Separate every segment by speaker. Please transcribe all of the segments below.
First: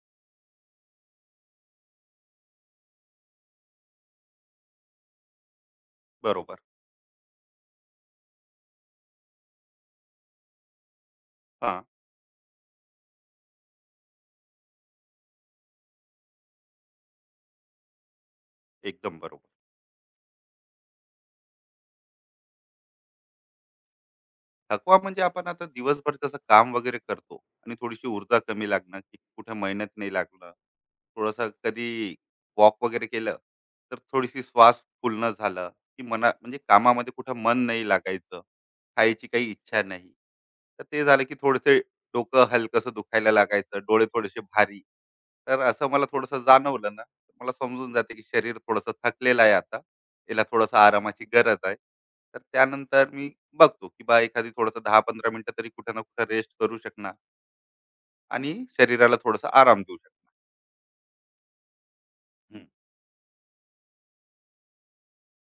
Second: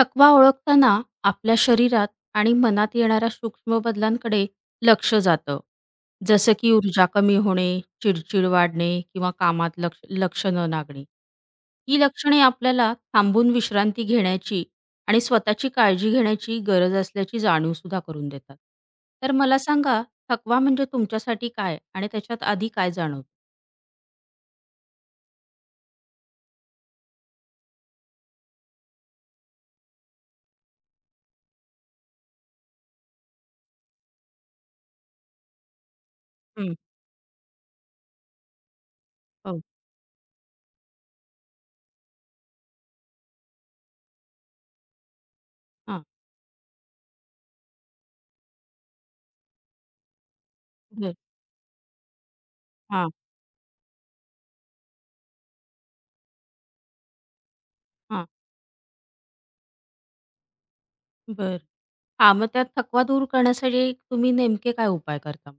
Speaker 1: थकवा ओळखताना आपल्या शरीरात आणि मनात येणाऱ्या सूक्ष्म बदलांकडे लक्ष जातं. जसं
Speaker 2: बरोबर.
Speaker 1: की ऊर्जा कमी होणे, चिडचिड वाढणे किंवा कामात लक्ष लक्ष न लागणे.
Speaker 2: हां,
Speaker 1: ही लक्षणे आपल्याला थांबून विश्रांती घेण्याची आणि स्वतःची काळजी घेण्याची गरज असल्याची जाणीवसुद्धा करून देतात.
Speaker 2: एकदम
Speaker 1: तर
Speaker 2: बरोबर.
Speaker 1: मला सांगा, थकवा म्हणजे तुमच्यासाठी काय आणि त्याच्यात आधी काय जाणवतं?
Speaker 2: थकवा म्हणजे आपण आता दिवसभर जसं काम वगैरे करतो आणि थोडीशी ऊर्जा कमी लागणं, की कुठे मेहनत नाही लागणं, थोडंसं कधी वॉक वगैरे केलं, तर थोडीशी श्वास फुलणं झालं, की मना म्हणजे
Speaker 1: हं.
Speaker 2: कामामध्ये कुठं मन नाही लागायचं, खायची काही
Speaker 1: हो.
Speaker 2: इच्छा नाही. तर ते झालं की थोडंसं डोकं हलकंसं दुखायला लागायचं, डोळे थोडेसे भारी. तर असं
Speaker 1: हां.
Speaker 2: मला थोडंसं जाणवलं ना, मला समजून जाते की शरीर थोडंसं थकलेलं आहे आता, याला थोडासा
Speaker 1: बरं.
Speaker 2: आरामाची गरज आहे. तर त्यानंतर
Speaker 1: हां,
Speaker 2: मी बघतो की बा एखादी थोडंसं 10-15 मिनिटं तरी कुठं ना कुठं रेस्ट करू शकणार
Speaker 1: हां.
Speaker 2: आणि शरीराला थोडासा आराम देऊ शकणार.
Speaker 1: बरं. हां, मग त्या
Speaker 2: हम्म.
Speaker 1: थकवा दूर करण्यासाठी तुम्ही नेमके काय उपाय करता?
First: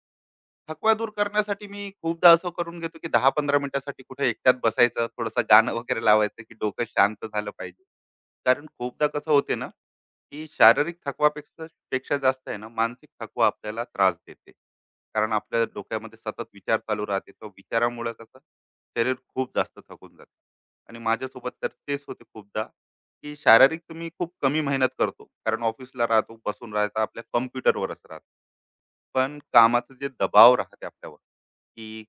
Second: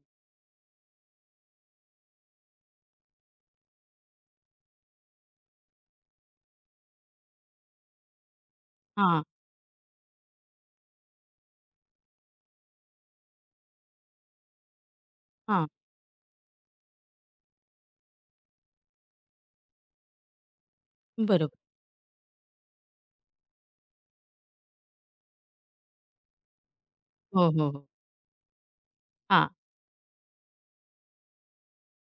Speaker 2: थकवा दूर करण्यासाठी मी खूपदा असं करून घेतो, की 10-15 मिनिटासाठी कुठे एकट्यात बसायचं, थोडंसं गाणं वगैरे लावायचं, की डोकं शांत झालं पाहिजे. कारण खूपदा
Speaker 1: हां,
Speaker 2: कसं होते ना, की शारीरिक थकवापेक्षा जास्त आहे ना, मानसिक थकवा आपल्याला त्रास देते. कारण आपल्या
Speaker 1: हां.
Speaker 2: डोक्यामध्ये सतत विचार चालू राहते. तो विचारामुळं कसं शरीर खूप जास्त थकून जातं आणि माझ्यासोबत
Speaker 1: बरोबर.
Speaker 2: तर तेच होते खूपदा. की शारीरिक तुम्ही मी खूप कमी मेहनत करतो. कारण ऑफिसला राहतो, बसून राहता, आपल्या
Speaker 1: हो, हो, हो.
Speaker 2: कॉम्प्युटरवरच राहतो. पण
Speaker 1: हां,
Speaker 2: कामाचा जे दबाव राहते आपल्यावर, की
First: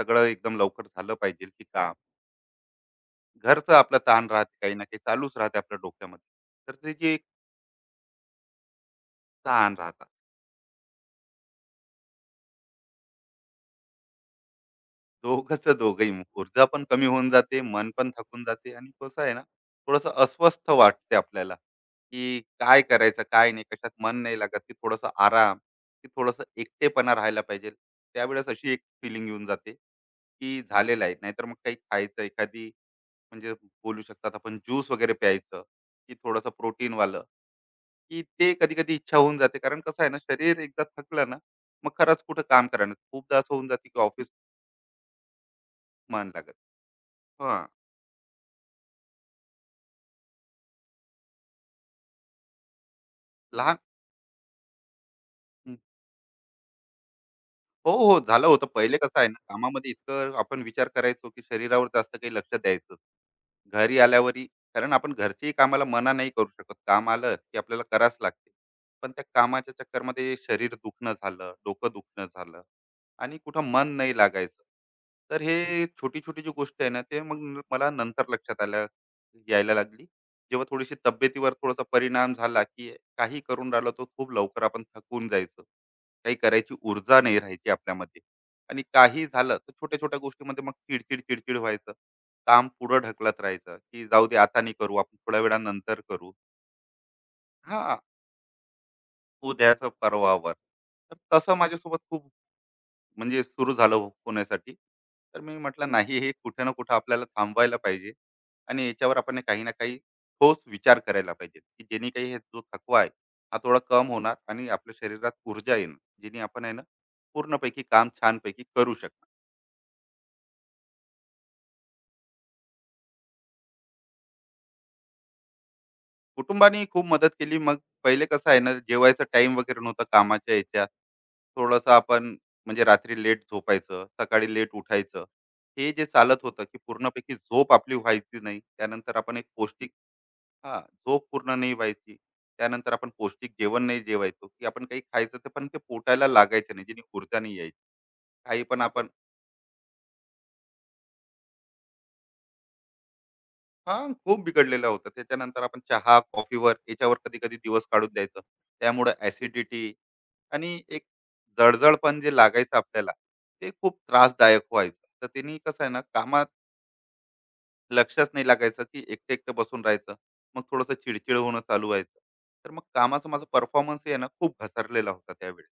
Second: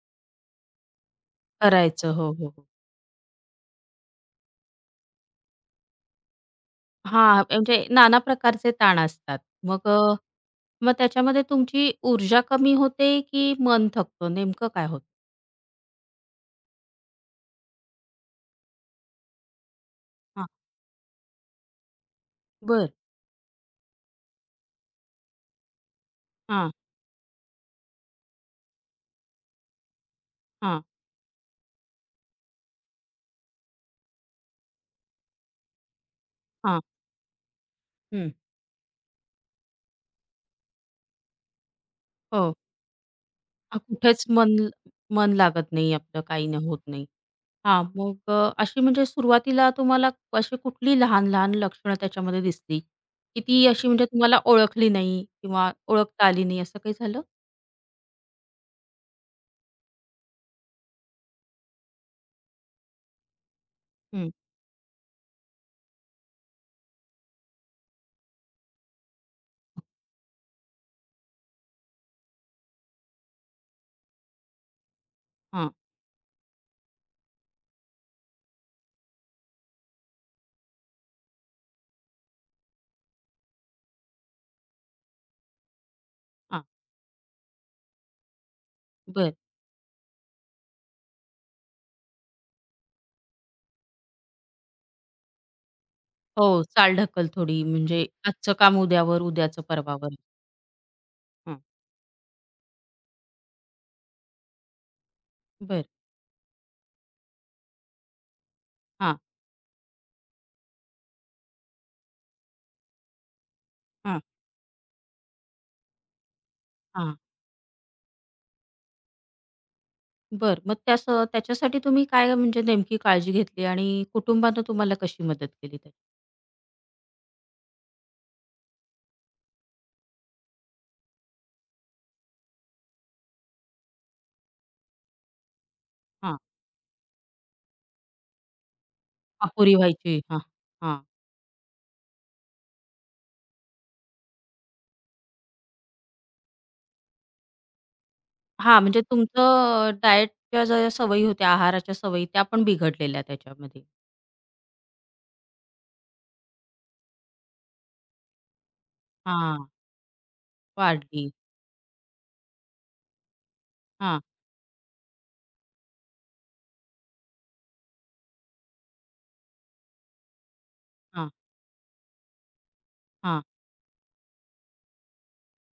Speaker 2: सगळं एकदम लवकर झालं पाहिजे की काम.
Speaker 1: करायचं. हो, हो, हो.
Speaker 2: घरचं आपलं ताण राहते, काही ना काही चालूच राहते आपल्या डोक्यामध्ये. तर ते जे एक
Speaker 1: हां, म्हणजे नाना प्रकारचे ताण असतात.
Speaker 2: ताण
Speaker 1: मग अ,
Speaker 2: राहतात.
Speaker 1: मग त्याच्यामध्ये तुमची ऊर्जा कमी होते, की मन थकतं? नेमकं काय होतं?
Speaker 2: दोघंचं दोघंही. ऊर्जा पण कमी होऊन जाते, मन पण थकून जाते आणि कसं आहे ना, थोडंसं
Speaker 1: हां,
Speaker 2: अस्वस्थ वाटते आपल्याला, की काय
Speaker 1: बरं.
Speaker 2: करायचं, काय नाही, कशात मन नाही लागत, की थोडासा आराम, की थोडंसं
Speaker 1: हां,
Speaker 2: एकटेपणा राहायला पाहिजे. त्यावेळेस अशी एक फीलिंग येऊन जाते, की
Speaker 1: हां,
Speaker 2: झालेलं आहे. नाहीतर मग काही खायचं, एखादी म्हणजे बोलू शकतात आपण ज्यूस वगैरे प्यायचं, की थोडंसं
Speaker 1: हां.
Speaker 2: प्रोटीनवालं, की
Speaker 1: हं.
Speaker 2: ते कधी-कधी इच्छा होऊन जाते. कारण कसं आहे ना, शरीर एकदा थकलं ना, मग खरंच कुठं
Speaker 1: हो.
Speaker 2: काम करणार. खूपदा असं होऊन
Speaker 1: हां,
Speaker 2: जाते, की
Speaker 1: कुठेच
Speaker 2: ऑफिस
Speaker 1: मन मन लागत नाही आपलं,
Speaker 2: मन
Speaker 1: काही
Speaker 2: लागत.
Speaker 1: नाही होत नाही.
Speaker 2: हां.
Speaker 1: अशी म्हणजे सुरुवातीला तुम्हाला अशी कुठली लहान-लहान लक्षणं त्याच्यामध्ये दिसली? की ती
Speaker 2: लहान.
Speaker 1: अशी म्हणजे तुम्हाला ओळखली नाही किंवा
Speaker 2: हं.
Speaker 1: ओळखता आली नाही असं काही झालं?
Speaker 2: हो, हो. झालं होतं. पहिले कसं आहे ना, कामामध्ये इतकं आपण विचार करायचो, की शरीरावर जास्त काही लक्ष द्यायचं. घरी
Speaker 1: हं,
Speaker 2: आल्यावरही कारण आपण घरच्याही कामाला मना नाही करू शकत. काम आलं, की आपल्याला करावंच लागते. पण त्या कामाच्या चक्करमध्ये शरीर दुखणं झालं, डोकं दुखणं झालं आणि कुठं मन नाही लागायचं. तर हे
Speaker 1: हां,
Speaker 2: छोटी-छोटी जी गोष्ट आहे ना, ते मग मला नंतर लक्षात आलं, यायला लागली. जेव्हा थोडीशी तब्येतीवर थोडासा परिणाम झाला, की काही करून राहिलो, तर खूप लवकर आपण थकून जायचं. काही
Speaker 1: हां.
Speaker 2: करायची ऊर्जा नाही राहायची आपल्यामध्ये आणि काही
Speaker 1: बरं.
Speaker 2: झालं तर छोट्या छोट्या गोष्टीमध्ये मग चिडचिड चिडचिड व्हायचं. काम पुढं ढकलत राहायचं की जाऊ दे आता नाही करू आपण थोड्या वेळानंतर करू.
Speaker 1: हो, चालढकल थोडी
Speaker 2: हा,
Speaker 1: म्हणजे आजचं काम उद्यावर, उद्याचं
Speaker 2: उद्याचं
Speaker 1: परवावर.
Speaker 2: परवावर. तर तसं
Speaker 1: हां,
Speaker 2: माझ्यासोबत खूप म्हणजे सुरू झालं होण्यासाठी. तर मी
Speaker 1: बरं.
Speaker 2: म्हटलं नाही हे कुठे ना कुठं आपल्याला थांबवायला पाहिजे आणि याच्यावर
Speaker 1: हां,
Speaker 2: आपण हे काही ना काही ठोस विचार करायला पाहिजे की जेणे काही हे जो थकवा आहे, हा थोडा कम
Speaker 1: हां,
Speaker 2: होणार आणि आपल्या शरीरात ऊर्जा येणार, जेणे आपण आहे ना
Speaker 1: हां.
Speaker 2: पूर्णपैकी काम छानपैकी करू शकणार.
Speaker 1: बरं. मग त्याच्यासाठी तुम्ही काय म्हणजे नेमकी काळजी घेतली आणि कुटुंबानं तुम्हाला कशी मदत केली?
Speaker 2: कुटुंबाने खूप मदत केली मग. पहिले कसं आहे ना, जेवायचा टाइम वगैरे नव्हता कामाच्या याच्यात. थोडंसं आपण म्हणजे रात्री लेट झोपायचं, सकाळी लेट उठायचं. हे जे
Speaker 1: हां,
Speaker 2: चालत होतं की पूर्णपैकी झोप आपली व्हायची नाही, त्यानंतर आपण एक
Speaker 1: अपुरी
Speaker 2: पौष्टिक
Speaker 1: व्हायची. हां,
Speaker 2: हा
Speaker 1: हां.
Speaker 2: झोप पूर्ण नाही व्हायची, त्यानंतर आपण पौष्टिक जेवण नाही जेवायचो, की आपण काही खायचं ते पण ते पोटायला लागायचं नाही, जेणे ऊर्जा नाही यायची काही पण
Speaker 1: हां, म्हणजे
Speaker 2: आपण
Speaker 1: तुमचं डाएटच्या ज्या सवयी होत्या, आहाराच्या सवयी त्या पण बिघडलेल्या त्याच्यामध्ये.
Speaker 2: हा खूप बिघडलेला होता. त्याच्यानंतर आपण चहा कॉफीवर याच्यावर कधी कधी दिवस काढून द्यायचं. त्यामुळे
Speaker 1: हां,
Speaker 2: ऍसिडिटी आणि एक
Speaker 1: वाढली.
Speaker 2: जळजळपण जे लागायचं आपल्याला ते खूप
Speaker 1: हां,
Speaker 2: त्रासदायक व्हायचं. तर त्यांनी कसं आहे ना कामात लक्षच नाही लागायचं, की एकटं एकटं बसून राहायचं. मग थोडंसं
Speaker 1: हां,
Speaker 2: चिडचिड होणं चालू व्हायचं. तर मग कामाचा
Speaker 1: हां.
Speaker 2: माझा परफॉर्मन्स आहे ना खूप घसरलेला होता त्यावेळी.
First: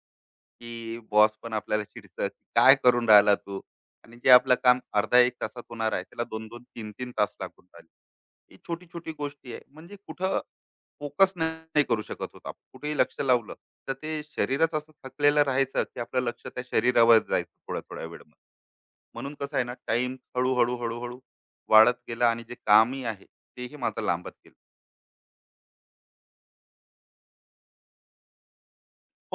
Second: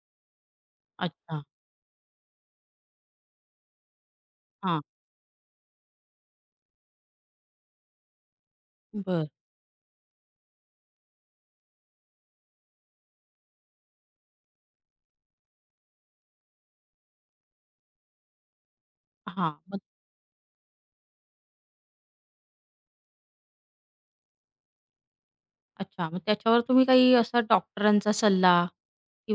Speaker 2: की बॉस
Speaker 1: अच्छा.
Speaker 2: पण आपल्याला चिडतं, की "काय करून राहिला तू?" आणि जे आपलं काम
Speaker 1: हां,
Speaker 2: अर्धा एक तासात होणार आहे, त्याला 2-2, तीन 3 तास लागून राहिले. ही छोटी-छोटी
Speaker 1: बरं.
Speaker 2: गोष्टी आहे. म्हणजे कुठं फोकस नाही करू शकत होतो आपण. कुठेही लक्ष लावलं, तर ते शरीरच असं थकलेलं राहायचं, की आपलं लक्ष त्या शरीरावर जायचं थोड्या-थोड्या वेळामध्ये. म्हणून
Speaker 1: हां,
Speaker 2: कसं आहे ना,
Speaker 1: मग
Speaker 2: टाईम हळू-हळू, हळूहळू वाढत गेला आणि जे कामही आहे, तेही माझं लांबत गेलं.
Speaker 1: अच्छा. मग त्याच्यावर तुम्ही काही असा डॉक्टरांचा सल्ला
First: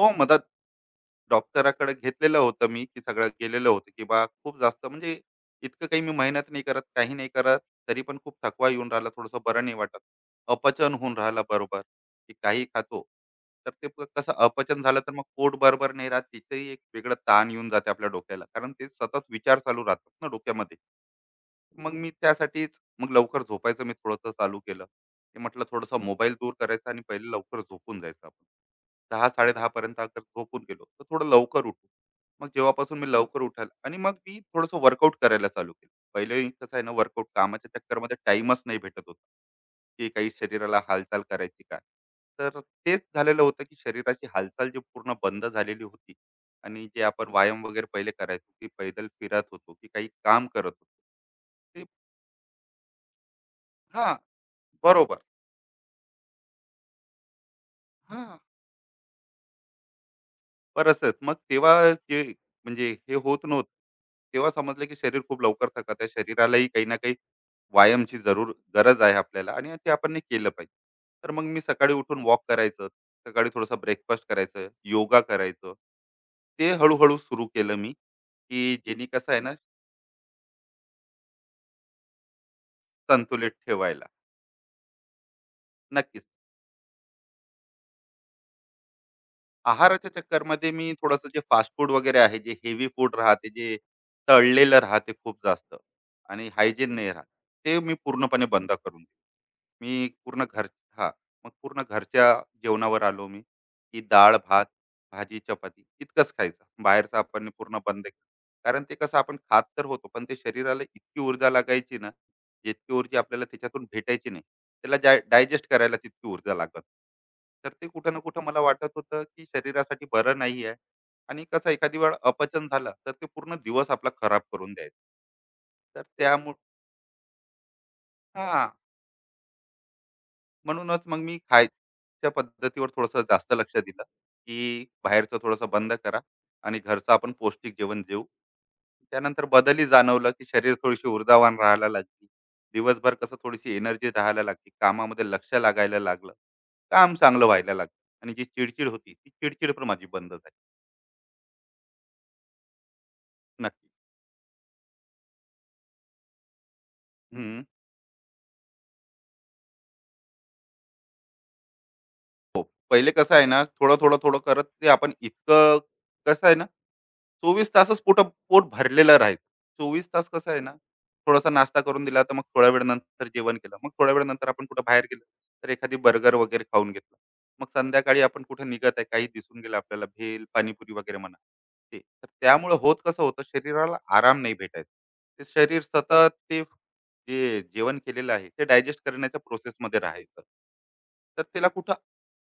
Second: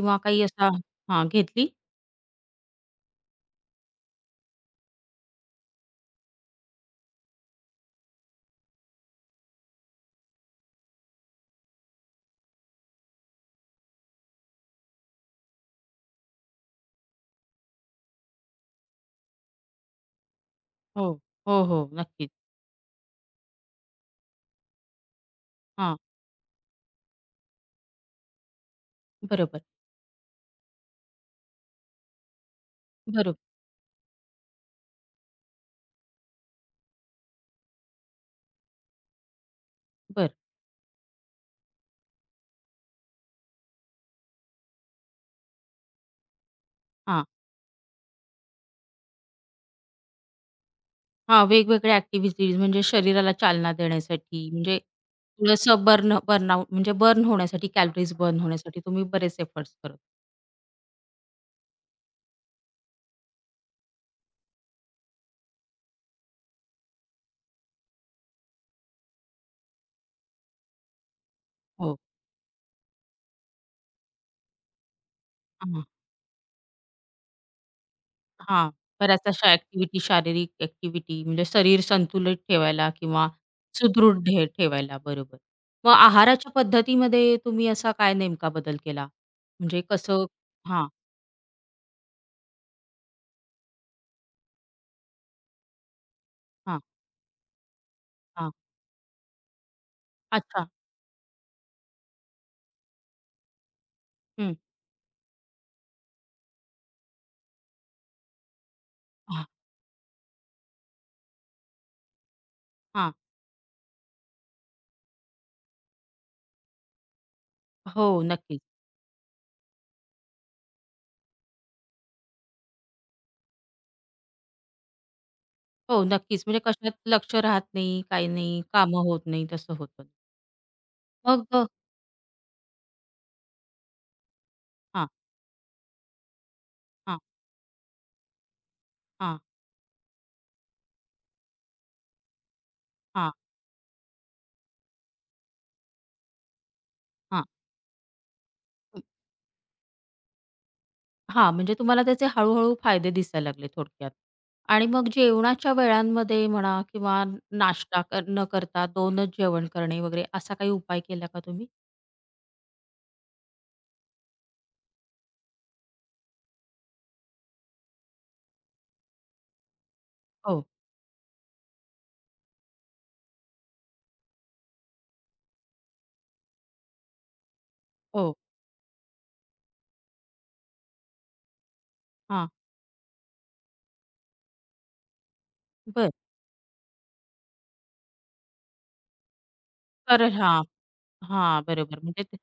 Speaker 2: हो, मदत.
Speaker 1: काही असा हां, घेतली?
Speaker 2: डॉक्टराकडे घेतलेलं होतं मी, की सगळं गेलेलं होतं, की बा खूप जास्त म्हणजे इतकं काही मी मेहनत नाही करत, काही नाही करत, तरी पण खूप थकवा येऊन राहिला, थोडंसं बरं नाही वाटत. अपचन होऊन राहिला बरोबर, की काही खातो, तर ते कसं अपचन झालं तर मग पोट बरोबर नाही राहत, तिथेही एक वेगळं ताण येऊन जाते आपल्या डोक्याला. कारण ते सतत विचार चालू राहतात ना डोक्यामध्ये.
Speaker 1: हो. हो, हो.
Speaker 2: मग मी
Speaker 1: नक्कीच.
Speaker 2: त्यासाठीच मग लवकर झोपायचं मी थोडंसं चालू केलं. की म्हटलं थोडासा
Speaker 1: हां,
Speaker 2: मोबाईल दूर करायचा आणि पहिले लवकर झोपून जायचं आपण.
Speaker 1: बरोबर.
Speaker 2: 10:00-10:30 पर्यंत अगर झोपून गेलो, तर थोडं लवकर उठू. मग जेव्हापासून मी
Speaker 1: बरोबर.
Speaker 2: लवकर उठायला आणि मग मी थोडंसं वर्कआउट करायला चालू केलं. पहिले कसं आहे ना वर्कआउट कामाच्या चक्करमध्ये टाईमच नाही भेटत होता, की काही
Speaker 1: बरं.
Speaker 2: शरीराला हालचाल करायची काय. तर तेच झालेलं होतं, की शरीराची हालचाल जी पूर्ण बंद झालेली होती आणि जे
Speaker 1: हां,
Speaker 2: आपण व्यायाम वगैरे पहिले करायचो, की पैदल फिरत होतो, की काही काम करत होतो.
Speaker 1: हां. वेगवेगळ्या ॲक्टिव्हिटीज म्हणजे शरीराला चालना
Speaker 2: हां,
Speaker 1: देण्यासाठी म्हणजे
Speaker 2: बरोबर.
Speaker 1: थोडंसं बर्नआउट म्हणजे बर्न होण्यासाठी, कॅलरीज
Speaker 2: हां,
Speaker 1: बर्न होण्यासाठी तुम्ही बरेच एफर्ट्स करत
Speaker 2: परसच. मग तेव्हा जे म्हणजे हे होत नव्हतं. तेव्हा समजलं की शरीर खूप लवकर थकत आहे. शरीरालाही काही ना काही व्यायामची जरूर गरज आहे आपल्याला आणि ते आपण हे केलं पाहिजे. तर मग मी सकाळी
Speaker 1: हो.
Speaker 2: उठून वॉक करायचं. सकाळी थोडंसं ब्रेकफास्ट करायचं, योगा करायचं.
Speaker 1: हां,
Speaker 2: ते हळू सुरू केलं मी,
Speaker 1: हां.
Speaker 2: की जेणे
Speaker 1: बऱ्याच
Speaker 2: कसं आहे
Speaker 1: अशा
Speaker 2: ना
Speaker 1: ॲक्टिव्हिटी, शारीरिक ॲक्टिव्हिटी म्हणजे शरीर संतुलित ठेवायला किंवा
Speaker 2: संतुलित ठेवायला.
Speaker 1: सुदृढ ठेवायला. बरोबर. मग
Speaker 2: नक्कीच.
Speaker 1: आहाराच्या पद्धतीमध्ये तुम्ही असा काय नेमका बदल केला? म्हणजे
Speaker 2: आहाराच्या
Speaker 1: कसं
Speaker 2: चक्करमध्ये
Speaker 1: हां,
Speaker 2: मी थोडंसं जे फास्ट फूड वगैरे आहे, जे हेवी फूड राहते, जे तळलेलं राहते खूप जास्त आणि
Speaker 1: हां,
Speaker 2: हायजीन नाही राहत, ते मी पूर्णपणे
Speaker 1: हां.
Speaker 2: बंद करून मी पूर्ण
Speaker 1: अच्छा.
Speaker 2: घर हां. मग पूर्ण घरच्या जेवणावर आलो मी, की डाळ,
Speaker 1: हं.
Speaker 2: भात, भाजी, चपाती इतकंच खायचं. बाहेरचं आपण पूर्ण बंद केलं. कारण ते कसं आपण
Speaker 1: हां,
Speaker 2: खात तर होतो, पण ते शरीराला इतकी ऊर्जा लागायची ना, जितकी
Speaker 1: हां.
Speaker 2: ऊर्जा आपल्याला त्याच्यातून भेटायची नाही. त्याला डायजेस्ट करायला तितकी ऊर्जा लागत. तर ते कुठं ना
Speaker 1: हो,
Speaker 2: कुठं मला
Speaker 1: नक्कीच.
Speaker 2: वाटत होतं, की शरीरासाठी बरं नाही आहे. आणि कसं एखादी वेळ अपचन झालं, तर ते पूर्ण दिवस आपला खराब करून द्यायचं. तर
Speaker 1: हो, नक्कीच.
Speaker 2: त्यामुळं
Speaker 1: म्हणजे कशात लक्ष राहत नाही, काही नाही,
Speaker 2: हां.
Speaker 1: कामं होत नाही, तसं होतं.
Speaker 2: म्हणूनच मग मी
Speaker 1: मग अ
Speaker 2: खायच्या पद्धतीवर थोडंसं जास्त लक्ष दिलं, की
Speaker 1: हां,
Speaker 2: बाहेरचं थोडंसं बंद करा आणि घरचं
Speaker 1: हां,
Speaker 2: आपण पौष्टिक जेवण जेऊ.
Speaker 1: हां,
Speaker 2: त्यानंतर बदलही जाणवलं, की शरीर थोडीशी ऊर्जावान राहायला लागली. दिवसभर
Speaker 1: हां,
Speaker 2: कसं थोडीशी एनर्जी राहायला लागली. कामामध्ये लक्ष लागायला लागलं. काम
Speaker 1: हां.
Speaker 2: चांगलं व्हायला लागलं आणि जी चिडचिड होती, ती चिडचिड पण माझी बंद झाली.
Speaker 1: हां, म्हणजे तुम्हाला त्याचे हळू-हळू फायदे दिसायला लागले
Speaker 2: नक्की.
Speaker 1: थोडक्यात. आणि मग जेवणाच्या वेळांमध्ये म्हणा किंवा
Speaker 2: हं.
Speaker 1: नाश्ता कर न करता 2च जेवण करणे वगैरे असा काही उपाय केला का तुम्ही?
Speaker 2: पहिले कसं आहे ना, थोडं, थोडं, थोडं करत ते आपण इतकं कसं आहे ना, 24 तासच पोट पोट भरलेलं राहील. 24 तास कसं आहे
Speaker 1: हो,
Speaker 2: ना, थोडासा नाश्ता करून दिला, तर मग थोड्या वेळ नंतर जेवण केलं. मग थोड्या वेळानंतर आपण कुठं बाहेर गेलो, तर एखादी बर्गर वगैरे खाऊन घेतला. मग संध्याकाळी
Speaker 1: हो.
Speaker 2: आपण कुठे निघत आहे, काही दिसून गेलं आपल्याला भेल, पाणीपुरी वगैरे म्हणा ते. तर
Speaker 1: हां,
Speaker 2: त्यामुळे होत कसं होतं, शरीराला आराम नाही भेटायचा. ते शरीर
Speaker 1: बरं.
Speaker 2: सतत ते जे जेवण केलेलं आहे, ते डायजेस्ट करण्याच्या प्रोसेसमध्ये
Speaker 1: कारण
Speaker 2: राहायचं.
Speaker 1: हां,
Speaker 2: तर
Speaker 1: हां,
Speaker 2: त्याला कुठं
Speaker 1: बरोबर. म्हणजे ते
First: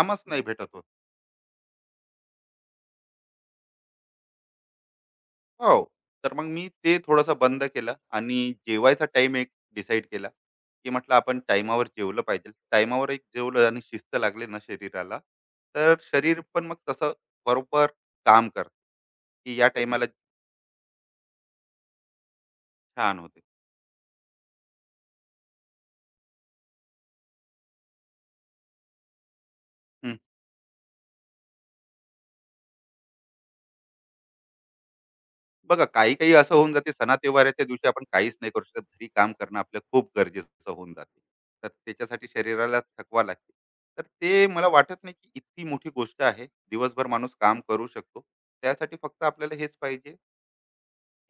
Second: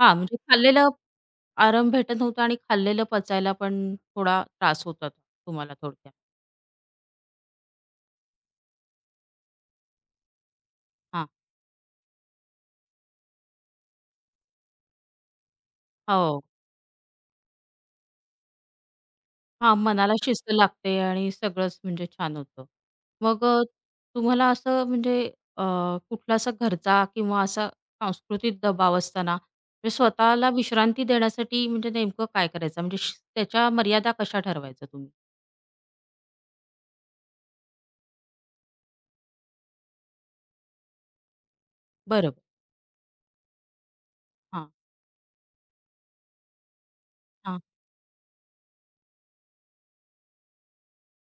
Speaker 1: हां, म्हणजे
Speaker 2: नाही भेटत होत.
Speaker 1: खाल्लेलं आराम भेटत नव्हता आणि खाल्लेलं पचायला पण थोडा त्रास होता तुम्हाला
Speaker 2: हो.
Speaker 1: थोडक्यात.
Speaker 2: तर मग मी ते थोडंसं बंद केलं आणि जेवायचा टाइम एक डिसाईड केला, की म्हटलं
Speaker 1: हां,
Speaker 2: आपण टाईमावर जेवलं पाहिजे. टाईमावर एक जेवलं आणि शिस्त लागली ना शरीराला, तर शरीर
Speaker 1: हो.
Speaker 2: पण मग तसं बरोबर काम करतं, की या
Speaker 1: हां,
Speaker 2: टाईमाला
Speaker 1: मनाला शिस्त लागते आणि सगळंच म्हणजे छान होतं.
Speaker 2: छान होते.
Speaker 1: मग अ, तुम्हाला असं म्हणजे अ, कुठला असा घरचा किंवा असा सांस्कृतिक दबाव असताना म्हणजे स्वतःला विश्रांती देण्यासाठी म्हणजे नेमकं काय करायचं? म्हणजे त्याच्या मर्यादा कशा ठरवायच्या तुम्ही?
Speaker 2: बघा काही काही असं होऊन जाते सणातेवाराच्या दिवशी आपण काहीच नाही करू शकत, घरी काम करणं आपलं खूप गरजेचं होऊन जाते. तर त्याच्यासाठी
Speaker 1: बरोबर.
Speaker 2: शरीराला थकवा लागते. तर ते मला
Speaker 1: हां,
Speaker 2: वाटत नाही की इतकी मोठी गोष्ट आहे, दिवसभर माणूस
Speaker 1: हां,
Speaker 2: काम करू शकतो. त्यासाठी फक्त आपल्याला हेच पाहिजे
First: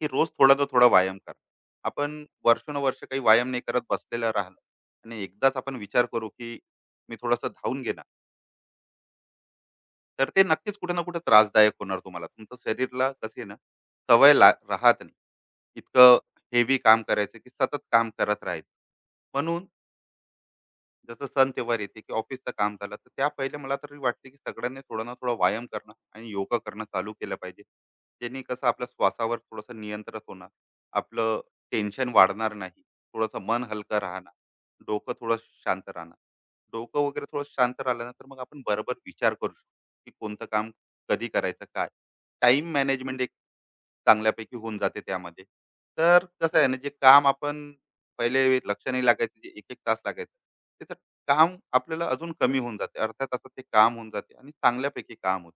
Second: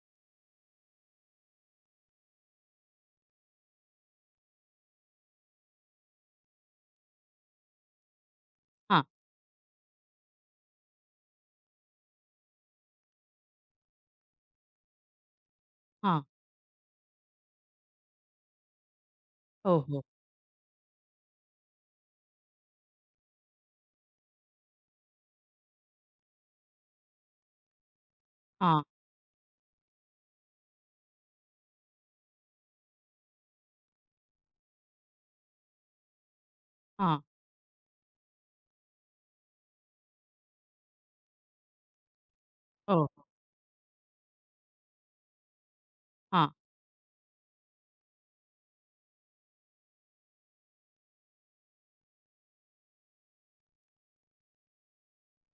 Speaker 2: की रोज थोडा ना थोडा व्यायाम करा. आपण वर्षानुवर्ष काही व्यायाम नाही करत बसलेलं राहिलं आणि एकदाच आपण विचार करू की मी थोडंसं धावून घेणार,
Speaker 1: हां,
Speaker 2: तर ते नक्कीच कुठे ना कुठे त्रासदायक होणार तुम्हाला. तुमचं शरीरला कसे ना सवय राहत नाही इतकं
Speaker 1: हां.
Speaker 2: हेवी काम करायचं की सतत काम करत राहायचं. म्हणून
Speaker 1: हो, हो.
Speaker 2: जसं सण तेव्हार येते की ऑफिसचं काम झालं, तर त्या पहिले मला तरी वाटते की सगळ्यांनी थोडा ना थोडा व्यायाम करणं आणि योगा करणं चालू केलं पाहिजे. ज्याने कसं
Speaker 1: हां,
Speaker 2: आपल्या श्वासावर थोडंसं नियंत्रण होणार, आपलं टेन्शन वाढणार नाही, थोडंसं मन हलकं राहणार, डोकं थोडं शांत राहणार. डोकं
Speaker 1: हां.
Speaker 2: वगैरे थोडं शांत राहिलं ना, तर मग आपण बरोबर विचार करू शकतो की कोणतं काम कधी करायचं, काय? टाईम
Speaker 1: हो, हो.
Speaker 2: मॅनेजमेंट चांगल्यापैकी होऊन जाते त्यामध्ये. तर
Speaker 1: हां.
Speaker 2: कसं आहे ना, जे काम आपण पहिले लक्ष नाही लागायचं, जे 1-1 तास लागायचं, त्याचं काम आपल्याला अजून कमी होऊन जाते. अर्ध्या तासात ते काम होऊन जाते आणि चांगल्यापैकी काम होते.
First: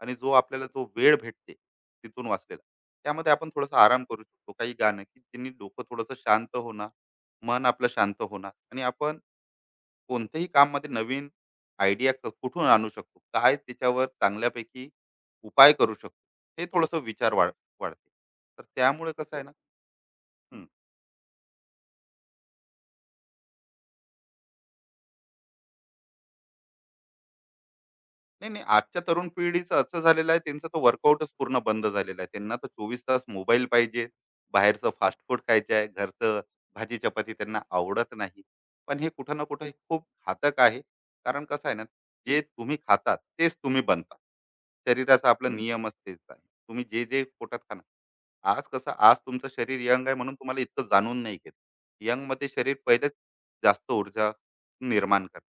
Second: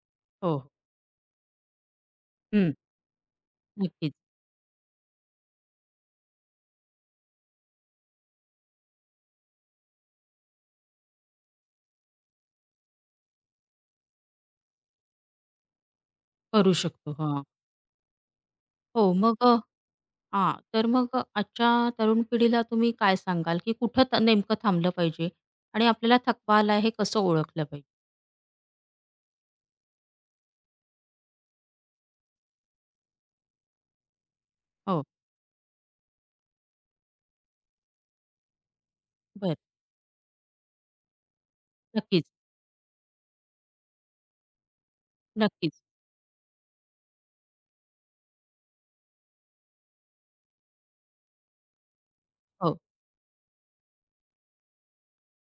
Speaker 2: आणि जो
Speaker 1: हो,
Speaker 2: आपल्याला
Speaker 1: हो.
Speaker 2: जो वेळ भेटते तिथून वाचलेला,
Speaker 1: हं.
Speaker 2: त्यामध्ये आपण थोडासा आराम
Speaker 1: नक्कीच.
Speaker 2: करू शकतो. काही गाणं की ज्यांनी डोकं थोडंसं शांत होणार, मन आपलं शांत होणार आणि आपण कोणत्याही काममध्ये नवीन आयडिया कुठून आणू शकतो, काय त्याच्यावर चांगल्यापैकी उपाय करू शकतो, हे
Speaker 1: करू
Speaker 2: थोडंसं
Speaker 1: शकतो.
Speaker 2: विचार
Speaker 1: हां.
Speaker 2: वाढ वाढते. तर
Speaker 1: हो,
Speaker 2: त्यामुळे कसं
Speaker 1: मग
Speaker 2: आहे
Speaker 1: अ, हां,
Speaker 2: ना,
Speaker 1: तर मग अ, आजच्या तरुण पिढीला तुम्ही काय सांगाल, की कुठं नेमकं थांबलं पाहिजे आणि आपल्याला थकवा आला हे कसं ओळखलं पाहिजे?
Speaker 2: नाही, नाही. आजच्या तरुण पिढीचं असं झालेलं आहे, त्यांचं तर वर्कआउटच पूर्ण बंद झालेलं आहे. त्यांना तर 24 तास मोबाईल पाहिजे, बाहेरचं
Speaker 1: हो,
Speaker 2: फास्ट फूड खायचं आहे, घरचं भाजी-चपाती त्यांना आवडत नाही. पण हे कुठं ना
Speaker 1: बर,
Speaker 2: कुठं हे खूप घातक आहे. कारण कसं आहे ना,
Speaker 1: नक्कीच,
Speaker 2: जे तुम्ही खाता तेच तुम्ही बनता. शरीराचा आपला
Speaker 1: नक्कीच.
Speaker 2: हं. तेच आहे. तुम्ही जे, जे पोटात खाणार. आज कसं आज तुमचं शरीर यंग आहे म्हणून तुम्हाला इतकं जाणून नाही घेत. यंगमध्ये शरीर
Speaker 1: हो,
Speaker 2: पहिलेच जास्त ऊर्जा निर्माण करते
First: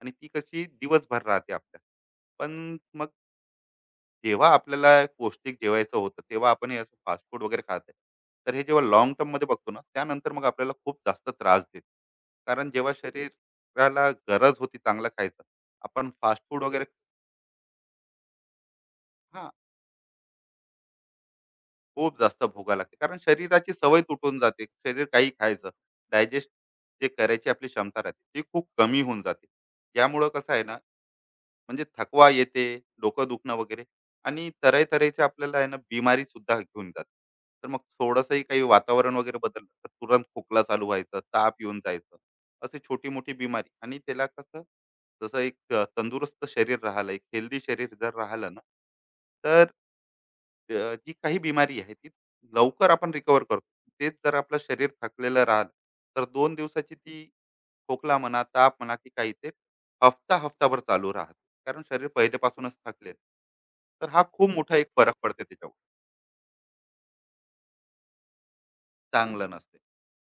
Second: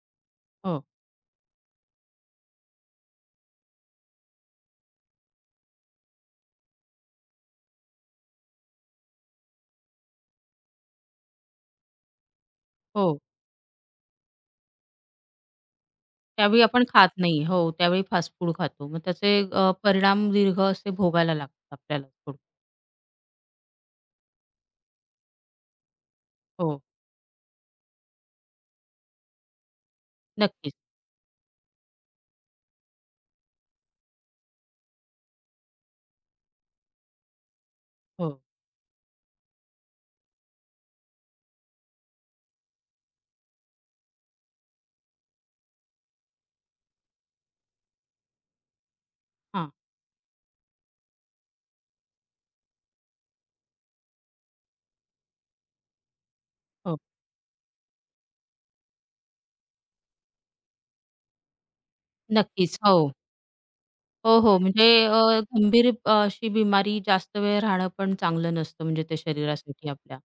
Speaker 2: आणि ती कशी
Speaker 1: हो,
Speaker 2: दिवसभर राहते आपल्या. पण मग जेव्हा आपल्याला पौष्टिक जेवायचं होतं, तेव्हा आपण हे असं फास्ट फूड वगैरे खात आहे. तर हे जेव्हा लाँग टर्ममध्ये बघतो ना, त्यानंतर मग आपल्याला खूप जास्त त्रास देतो. कारण जेव्हा
Speaker 1: हो.
Speaker 2: शरीराला गरज होती चांगलं खायचं, आपण फास्ट
Speaker 1: त्यावेळी
Speaker 2: फूड वगैरे
Speaker 1: आपण खात नाही. हो, त्यावेळी फास्ट फूड खातो. मग त्याचे
Speaker 2: हां,
Speaker 1: अ, परिणाम दीर्घ असे भोगायला लागतात आपल्याला.
Speaker 2: खूप
Speaker 1: थोडं.
Speaker 2: जास्त भोगायला लागते. कारण शरीराची सवय तुटून जाते. शरीर काही खायचं, डायजेस्ट
Speaker 1: हो,
Speaker 2: जे करायची आपली क्षमता राहते, ती खूप कमी होऊन जाते. यामुळं कसं आहे
Speaker 1: नक्कीच.
Speaker 2: ना, म्हणजे थकवा येते, डोकं दुखणं वगैरे आणि तऱ्हे तऱ्हेचे आपल्याला आहे ना बिमारी सुद्धा घेऊन जाते. तर मग
Speaker 1: हो,
Speaker 2: थोडंसंही काही वातावरण वगैरे बदललं तर तुरंत खोकला चालू व्हायचं, ताप येऊन जायचं, असे छोटी मोठी बिमारी. आणि त्याला कसं जसं एक तंदुरुस्त शरीर राहिलं, एक हेल्दी शरीर जर राहिलं ना, तर
Speaker 1: हां,
Speaker 2: जी काही बिमारी आहे ती लवकर आपण रिकवर करतो. तेच जर आपलं शरीर थकलेलं राहिलं, तर दोन दिवसाची
Speaker 1: हो.
Speaker 2: ती खोकला म्हणा, ताप म्हणा, की काही ते हफ्ता हफ्ताभर चालू राहते, कारण शरीर पहिल्यापासूनच
Speaker 1: नक्कीच. हो.
Speaker 2: थकले. तर हा
Speaker 1: हो,
Speaker 2: खूप
Speaker 1: हो.
Speaker 2: मोठा
Speaker 1: म्हणजे
Speaker 2: एक फरक
Speaker 1: अ,
Speaker 2: पडते त्याच्यावर.
Speaker 1: गंभीर अ, अशी बिमारी जास्त वेळ राहणं पण चांगलं नसतं म्हणजे ते
Speaker 2: चांगलं नसते.
Speaker 1: शरीरासाठी आपल्या.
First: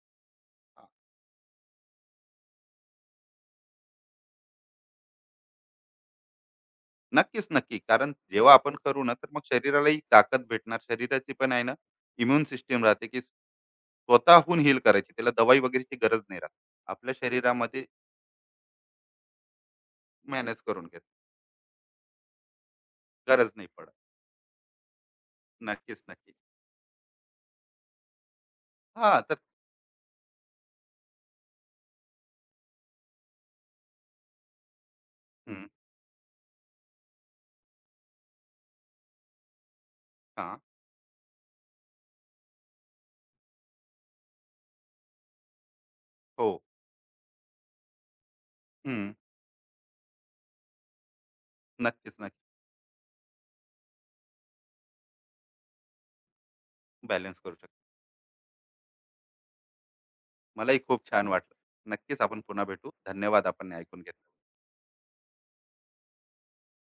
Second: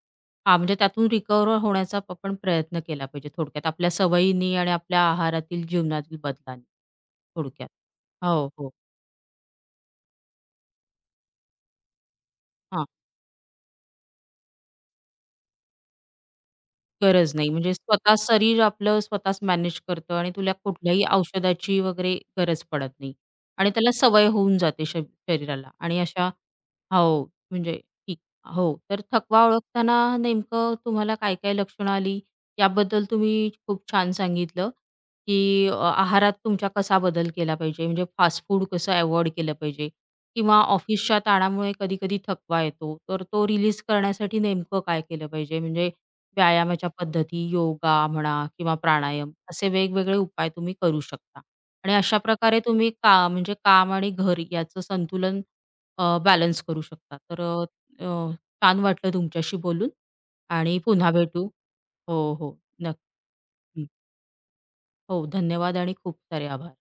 Speaker 1: हां, म्हणजे
Speaker 2: हा.
Speaker 1: त्यातून रिकव्हर होण्याचा आपण प्रयत्न केला पाहिजे थोडक्यात आपल्या सवयींनी आणि आपल्या आहारातील, जीवनातील बदलांनी.
Speaker 2: नक्कीच
Speaker 1: थोडक्यात.
Speaker 2: नक्की, कारण
Speaker 1: हो,
Speaker 2: जेव्हा
Speaker 1: हो.
Speaker 2: आपण करू ना तर मग शरीरालाही ताकद भेटणार. शरीराची पण आहे ना इम्युन सिस्टीम
Speaker 1: हां.
Speaker 2: राहते की स्वतःहून हील करायची, त्याला दवाई वगैरेची गरज नाही राहत आपल्या
Speaker 1: गरज नाही. म्हणजे
Speaker 2: शरीरामध्ये.
Speaker 1: स्वतः शरीर आपलं स्वतःच मॅनेज करतं आणि तुला
Speaker 2: मॅनेज करून घेत.
Speaker 1: कुठल्याही औषधाची वगैरे गरज पडत नाही
Speaker 2: गरज नाही
Speaker 1: आणि
Speaker 2: पडत.
Speaker 1: त्याला सवय होऊन जाते शरीराला आणि
Speaker 2: नक्कीच
Speaker 1: अशा
Speaker 2: नक्की.
Speaker 1: हो, म्हणजे ठीक. हो, तर
Speaker 2: हा, तर.
Speaker 1: थकवा ओळखताना नेमकं तुम्हाला काय-काय लक्षणं आली याबद्दल तुम्ही खूप छान सांगितलं, की
Speaker 2: हम्म,
Speaker 1: अ, आहारात तुमच्या कसा बदल केला पाहिजे, म्हणजे फास्ट फूड कसं अव्हॉइड केलं पाहिजे किंवा
Speaker 2: हा.
Speaker 1: ऑफिसच्या ताणामुळे कधी-कधी थकवा येतो, तर तो रिलीज करण्यासाठी नेमकं काय केलं पाहिजे म्हणजे
Speaker 2: हो.
Speaker 1: व्यायामाच्या पद्धती, योगा म्हणा किंवा
Speaker 2: हम्म,
Speaker 1: प्राणायाम असे वेगवेगळे उपाय तुम्ही करू शकता. आणि
Speaker 2: नक्कीच
Speaker 1: अशा
Speaker 2: नक्की.
Speaker 1: प्रकारे तुम्ही का म्हणजे काम आणि घर याचं संतुलन बॅलन्स करू शकता.
Speaker 2: बॅलन्स करू शकतो.
Speaker 1: अ, छान वाटलं तुमच्याशी बोलून आणि
Speaker 2: मलाही खूप
Speaker 1: पुन्हा
Speaker 2: छान
Speaker 1: भेटू.
Speaker 2: वाटलं. नक्कीच
Speaker 1: हो,
Speaker 2: आपण
Speaker 1: हो.
Speaker 2: पुन्हा भेटू. धन्यवाद आपण हे
Speaker 1: नक्की.
Speaker 2: ऐकून घेतलं.
Speaker 1: हो, धन्यवाद आणि खूप सारे आभार.